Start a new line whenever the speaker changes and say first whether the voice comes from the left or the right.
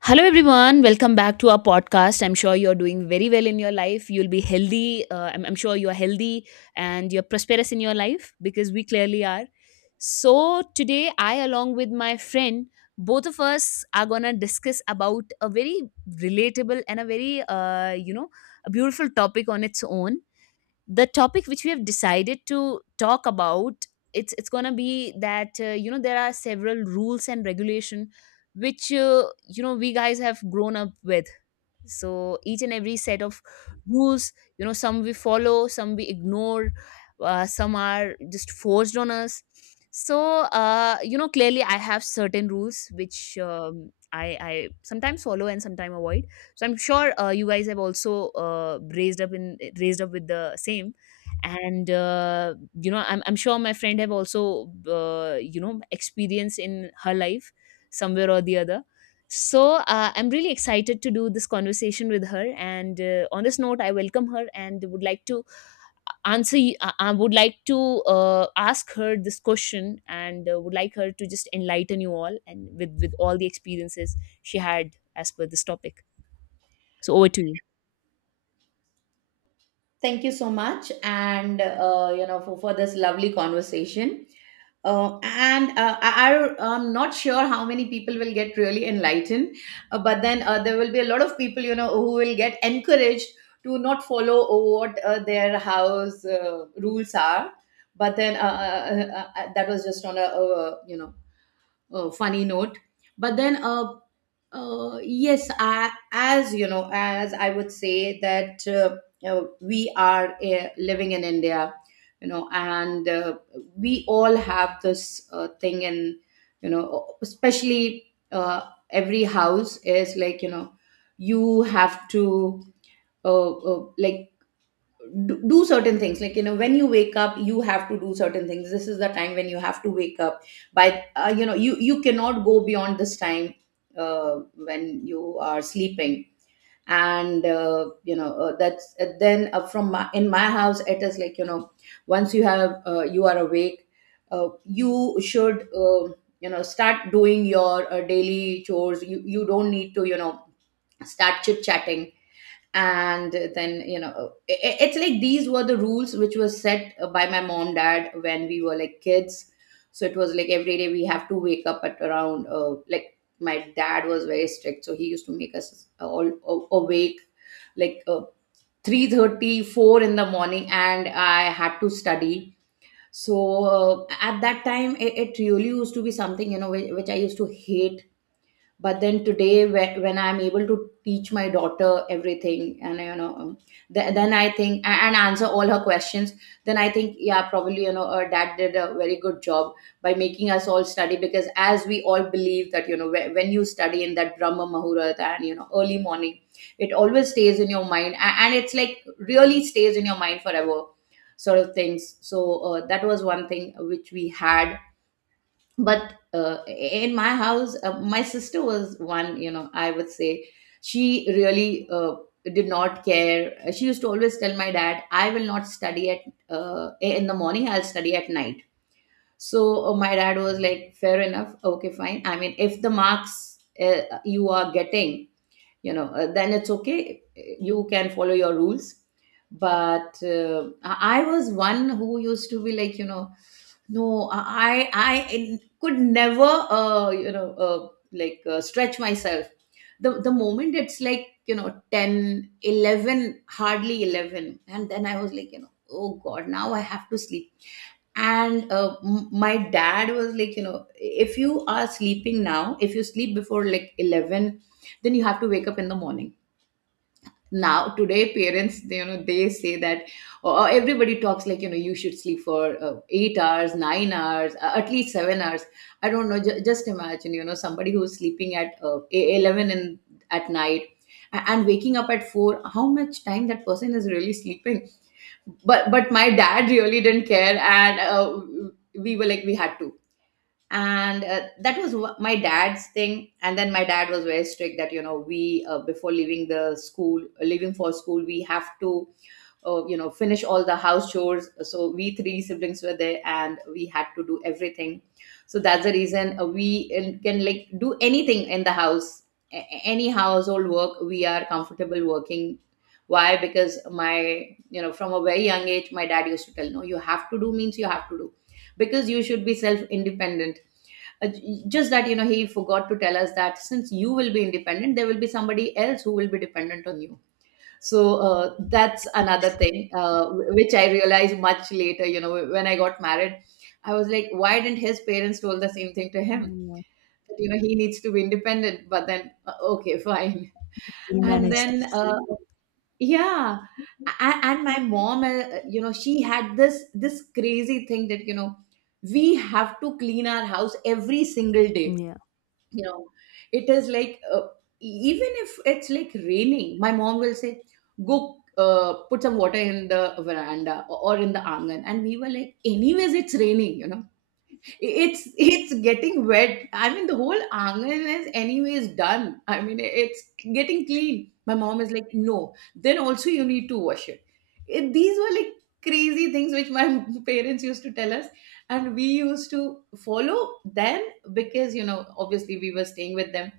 left: Hello, everyone. Welcome back to our podcast. I'm sure you're doing very well in your life. You'll be healthy. I'm sure you're healthy and you're prosperous in your life because we clearly are. So today, I, along with my friend, both of us are going to discuss about a very relatable and a very, a beautiful topic on its own. The topic which we have decided to talk about, it's going to be that, you know, there are several rules and regulation which, you know, we guys have grown up with. So each and every set of rules, you know, some we follow, some we ignore, some are just forced on us. So you know, clearly I have certain rules which, I sometimes follow and sometimes avoid. So I'm sure you guys have also raised up with the same. And you know, I'm sure my friend have also, you know, experience in her life somewhere or the other. So I'm really excited to do this conversation with her. And on this note, I welcome her and would like to answer. Y- I would like to ask her this question and would like her to just enlighten you all and with all the experiences she had as per this topic. So over to you.
right: Thank you so much, and for this lovely conversation. I'm not sure how many people will get really enlightened, but then there will be a lot of people, who will get encouraged to not follow what their house rules are. But then that was just on a, you know, funny note. But then uh, uh, yes I, as you know as I would say that, we are living in India, you know and we all have this thing in, especially, uh, every house is like, you know, you have to like do certain things, like, you know. When you wake up, you have to do certain things. This is the time when you have to wake up by. You know, you cannot go beyond this time when you are sleeping. And that's, then in my house it is like, you know, once you have — you are awake, you should, start doing your daily chores. You don't need to, you know, start chit chatting. And then, you know I it's like these were the rules which were set by my mom, dad, when we were like kids. So it was like every day we have to wake up at around — like, my dad was very strict, so he used to make us all awake like 3:34 in the morning, and I had to study. So at that time, it really used to be something, you know, which I used to hate. But then today, when I'm able to teach my daughter everything, and then I think, and answer all her questions, then I think, yeah, probably, dad did a very good job by making us all study, because as we all believe that, when you study in that brahma mahurat and, you know, early morning, it always stays in your mind, and it's like really stays in your mind forever, sort of things. So that was one thing which we had. But in my house, my sister was one, you know, I would say, she really did not care. She used to always tell my dad, I will not study at — in the morning, I'll study at night. So my dad was like, fair enough, okay, fine. I mean, if the marks you are getting, then it's okay, you can follow your rules. But I was one who used to be like, you know, no. I could never, like, stretch myself. The moment it's like, you know, 10, 11, hardly 11, and then I was like, you know, oh God, now I have to sleep. And my dad was like, you know, if you are sleeping now, if you sleep before like 11, then you have to wake up in the morning. Now today parents, they, you know, they say that, or everybody talks like, you know, you should sleep for 8 hours, 9 hours, at least 7 hours. I don't know, just imagine, you know, somebody who's sleeping at 11 in — at night, and waking up at 4, how much time that person is really sleeping. But my dad really didn't care. And we were like, we had to. And that was my dad's thing. And then my dad was very strict that, you know, we, before leaving the school — leaving for school, we have to, finish all the house chores. So we three siblings were there and we had to do everything. So that's the reason we can like do anything in the house. Any household work we are comfortable working. Why? Because my, you know, from a very young age my dad used to tell, no, you have to do means you have to do, because you should be self independent. Just that, you know, he forgot to tell us that since you will be independent, there will be somebody else who will be dependent on you. So that's another thing, which I realized much later, you know, when I got married. I was like, why didn't his parents told the same thing to him,
left: Yeah,
right: that, you know, he needs to be independent? But then, okay, fine.
left: she'll
right: And
left: manage.
right: then yeah. And my mom, you know, she had this, crazy thing that, you know, we have to clean our house every single day,
left: Yeah,
right: you know. It is like, even if it's like raining, my mom will say, go put some water in the veranda, or in the angan, and we were like, anyways it's raining, you know, it's getting wet. I mean, the whole angan is anyways done, I mean, it's getting clean. My mom is like, no, then also you need to wash it, these were like crazy things which my parents used to tell us, and we used to follow then, because, you know, obviously we were staying with them.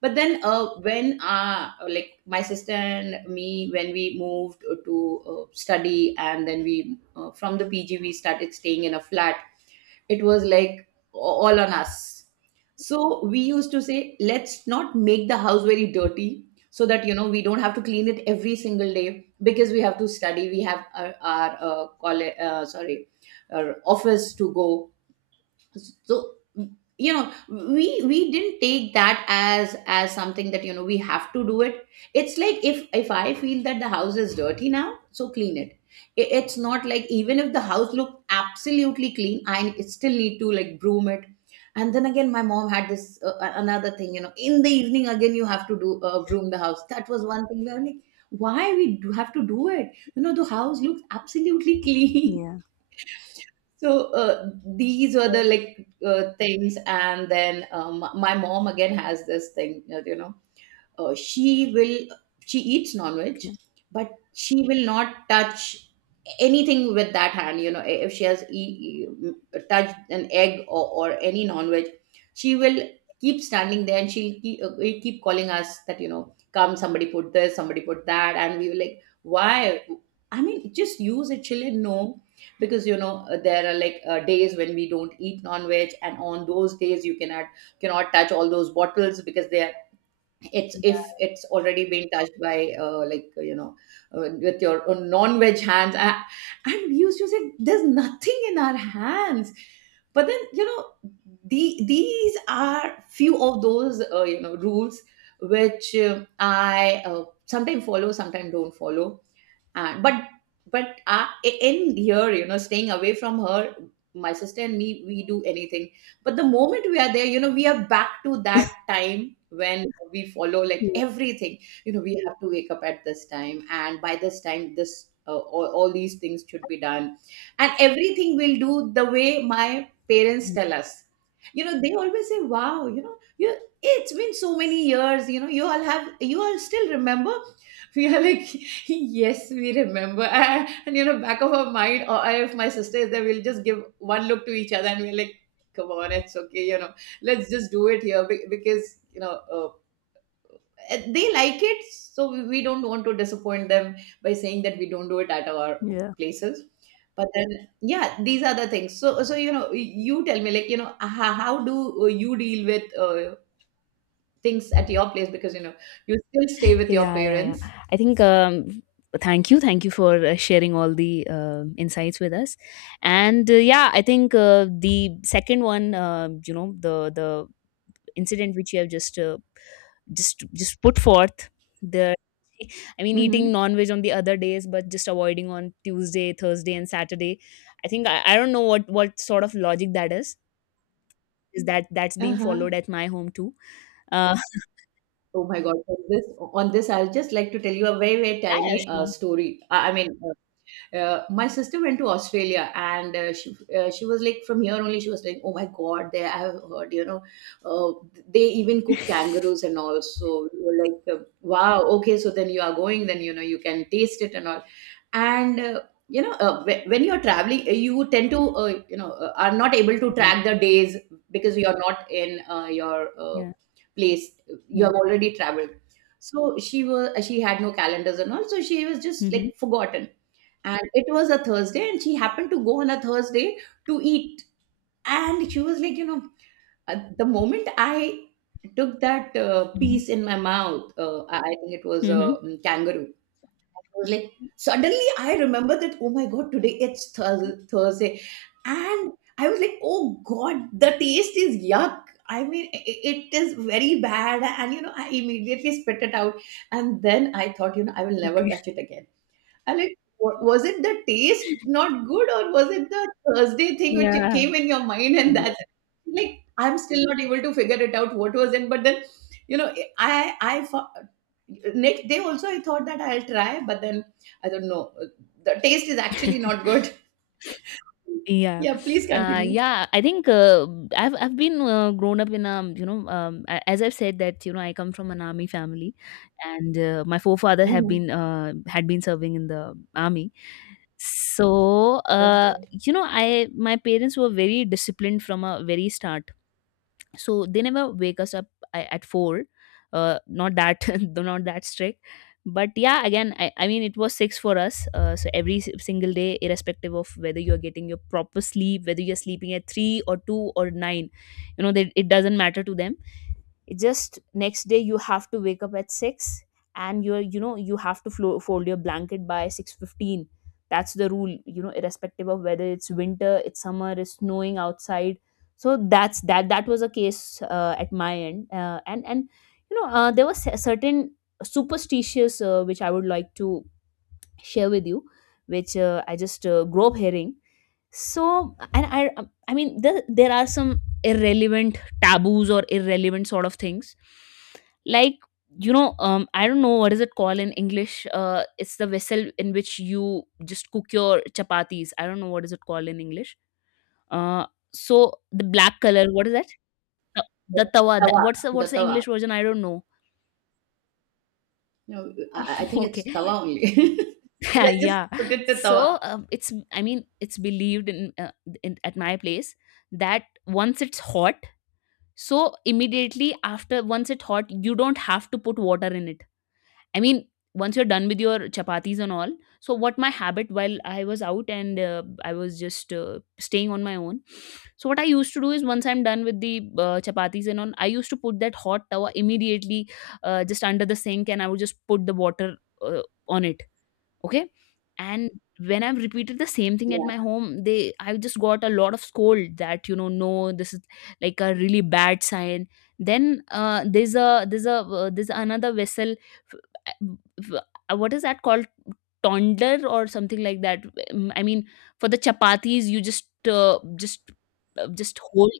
right: But then, when, like, my sister and me, when we moved to study, and then we, from the pg, we started staying in a flat, it was like all on us. So we used to say, let's not make the house very dirty, so that, you know, we don't have to clean it every single day, because we have to study, we have our, our college, sorry, our office to go. So, you know, we didn't take that as, something that, you know, we have to do it. It's like, if I feel that the house is dirty now, so clean it. It's not like even if the house looked absolutely clean, I still need to like broom it. And then again, my mom had this, another thing, you know, in the evening again you have to do, broom the house. That was one thing we were like, why we do have to do it, you know, the house looks absolutely clean.
left: yeah,
right: So these were the like, things, and then my mom again has this thing, you know, uh, she will she eats non-veg,
left: okay.
right: but she will not touch anything with that hand, you know. If she has touched an egg, or any non-veg, she will keep standing there, and will keep calling us that, you know, come, somebody put this, somebody put that, and we were like, why? I mean, just use it. She'll like, no, because, you know, there are like days when we don't eat non-veg, and on those days you cannot touch all those bottles, because they are — it's, if it's already been touched by, like, with your own non-veg hands. And we used to say, there's nothing in our hands. But then, you know, these are few of those, rules which, I, sometimes follow, sometimes don't follow. And but, in here, you know, staying away from her, my sister and me, we do anything. But the moment we are there, you know, we are back to that time when we follow like
left: Yeah,
right: everything. You know, we have to wake up at this time, and by this time, this all these things should be done. And everything will do the way my parents tell us. You know, they always say, wow, you know, you — it's been so many years, you know, you all still remember. We are like, Yes, we remember. And, you know, back of our mind, or if my sister is there, we'll just give one look to each other, and we're like, come on, it's okay, you know, let's just do it here because, you know, they like it. So we don't want to disappoint them by saying that we don't do it at our
left: yeah.
right: places. But then, yeah, these are the things. So, you know, you tell me, like, you know, how do you deal with things at your place? Because, you know, you still stay with your
left: Yeah, yeah, yeah.
right: parents.
left: I think, thank you for sharing all the insights with us. And yeah, I think the second one, you know, the incident which you have just just put forth. The I mean, eating
right: Mm-hmm.
left: non-veg on the other days, but just avoiding on Tuesday, Thursday, and Saturday. I think I don't know what sort of logic that is. Is that that's being
right: Uh-huh.
left: followed at my home too? Uh,
right: Oh my God! On this, I'd just like to tell you a very, very
left: yeah, yeah,
right: tiny
left: sure.
right: story. I mean, my sister went to Australia, and she was like from here only. She was like, "Oh my God, there I have heard, you know, uh, they even cook kangaroos and all." So we were like, "Wow, okay." So then you are going, then you know you can taste it and all and When you're traveling you tend to are not able to
left: Yeah,
right: track the days because you're not in your
left: yeah,
right: place you
left: yeah.
right: have already traveled. So she had no calendars and all, so she was just
left: Hmm,
right: like forgotten. And it was a Thursday, and she happened to go on a Thursday to eat. And she was like, the moment I took that piece in my mouth, I I think it was a
left: hmm.
right: kangaroo. I was like, suddenly I remember that, oh my God, today it's Thursday. And I was like, oh God, the taste is yuck. I mean, it is very bad. And, you know, I immediately spit it out. And then I thought, you know, I will never
left: Okay.
right: touch it again. Alex, was it the taste not good, or was it the Thursday thing which it
left: Yeah.
right: came in your mind and
left: Exactly.
right: that's it? Like I'm still not able to figure it out what was in. But then, you know, next day also I thought that I'll try, but then I don't know. The taste is actually not good.
left: Yeah.
right: Yeah, please continue.
left: Yeah. I think I've been grown up in, as I've said that, you know, I come from an army family, and my forefather have been
right: Mhm.
left: had been serving in the army. So
right: Okay.
left: you know, I my parents were very disciplined from a very start, so they never wake us up at 4. Uh, not that though not that strict, but yeah, again, I mean it was 6 for us. So every single day, irrespective of whether you're getting your proper sleep, whether you're sleeping at 3 or 2 or 9, you know, that it doesn't matter to them, it just next day you have to wake up at 6, and you're, you know, you have to fold your blanket by 6:15. That's the rule, you know, irrespective of whether it's winter, it's summer, it's snowing outside. So that's that was a case at my end, and you know, there was a certain superstitious, which I would like to share with you, which I just grew up hearing. So and I mean there are some irrelevant taboos or irrelevant sort of things, like, you know, I don't know what is it called in English. It's the vessel in which you just cook your chapatis. I don't know what is it called in English. uh so the black color, what is that, the tawa? That,
right: Tawa,
left: what's the
right: the tawa.
left: English version? I don't know.
right: No, I think
left: Okay.
right: it's tawa only. Let's just
left: Yeah.
right: put it to tawa.
left: So it's, I mean, it's believed in at my place that once it's hot, so immediately after once it's hot, you don't have to put water in it. I mean, once you're done with your chapatis and all. So what my habit, while I was out and I was just staying on my own. So what I used to do is once I'm done with the chapatis and all, I used to put that hot tawa immediately, just under the sink, and I would just put the water uh, on it. Okay? And when I've repeated the same thing at
right: Yeah,
left: my home, they I just got a lot of scold that, you know, no, this is like a really bad sign. Then there's another vessel. f- f- What is that called? Tonder or something like that. Mm, I mean, for the chapatis, you just just hold.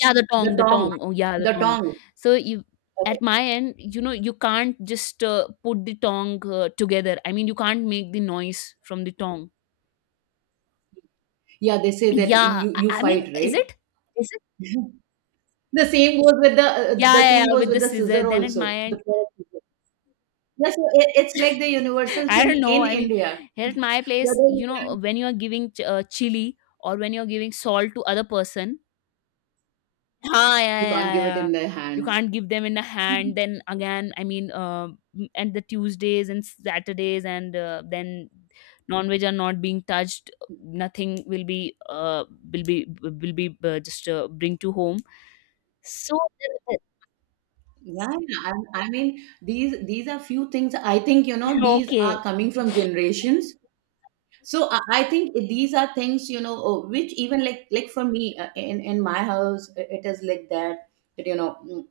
left: Yeah, the
right: the
left: tong, the
right: tong,
left: tong. Oh, yeah, the
right: the
left: tong.
right: tong.
left: So you, at my end, you know, you can't just put the tong together. I mean, you can't make the noise from the tong.
right: Yeah, they say that
left: Yeah,
right: you you
left: I mean,
right: fight,
left: is
right: right?
left: it? Is it?
right: The same goes with
left: Yeah, yeah, yeah, with the
right: the
left: scissor.
right: scissor
left: Then at
right: also,
left: my
right: the
left: end,
right: power scissor. Yeah, so it's like the universal
left: I
right: thing
left: don't
right: in
left: know. I mean,
right: India.
left: here at my place,
right: Whether you
left: you know,
right: can—
left: when you are giving chili or when you're giving salt to other person, ah, yeah,
right: you can't
left: yeah,
right: give it
left: yeah.
right: in their
left: You
right: hands.
left: can't give them in a hand. Then again, I mean, and the Tuesdays and Saturdays, and then non-veg are not being touched. Nothing will be, will be just bring to home. So
right: Yeah, I mean, these are few things, I think, you know, these are
left: okay,
right: coming from generations. So I think these are things, you know, which even like for me, in my house, it is like that, that you know,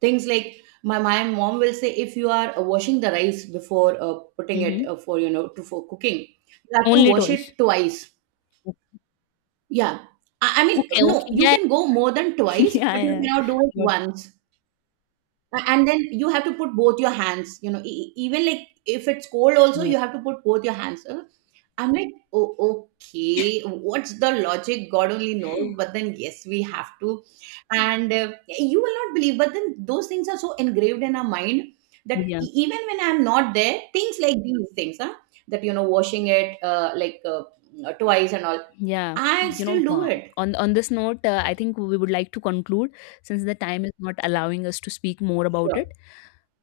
right: things like my mom will say, if you are washing the rice before putting it
left: mm-hmm.
right: for cooking, you have to
left: Only
right: wash
left: toys.
right: it twice. Yeah, I mean,
left: Okay,
right: no,
left: okay,
right: you
left: yeah,
right: can go more than twice,
left: yeah,
right: but you
left: yeah.
right: cannot do it
left: Got-
right: once. And then you have to put both your hands, you know, even like if it's cold also,
left: yeah,
right: you have to put both your hands, I'm like, oh, okay. What's the logic? God only knows. But then, yes, we have to. And you will not believe, but then those things are so engraved in our mind that
left: yeah.
right: even when I'm not there, things like these things, huh? That, you know, washing it twice and all,
left: Yeah,
right: I
left: you
right: still
left: know,
right: do it.
left: on this note, I think we would like to conclude since the time is not allowing us to speak more about
right: Sure.
left: it.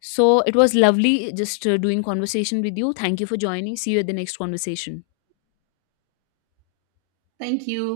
left: So it was lovely just doing conversation with you. Thank you for joining. See you at the next conversation.
right: Thank you.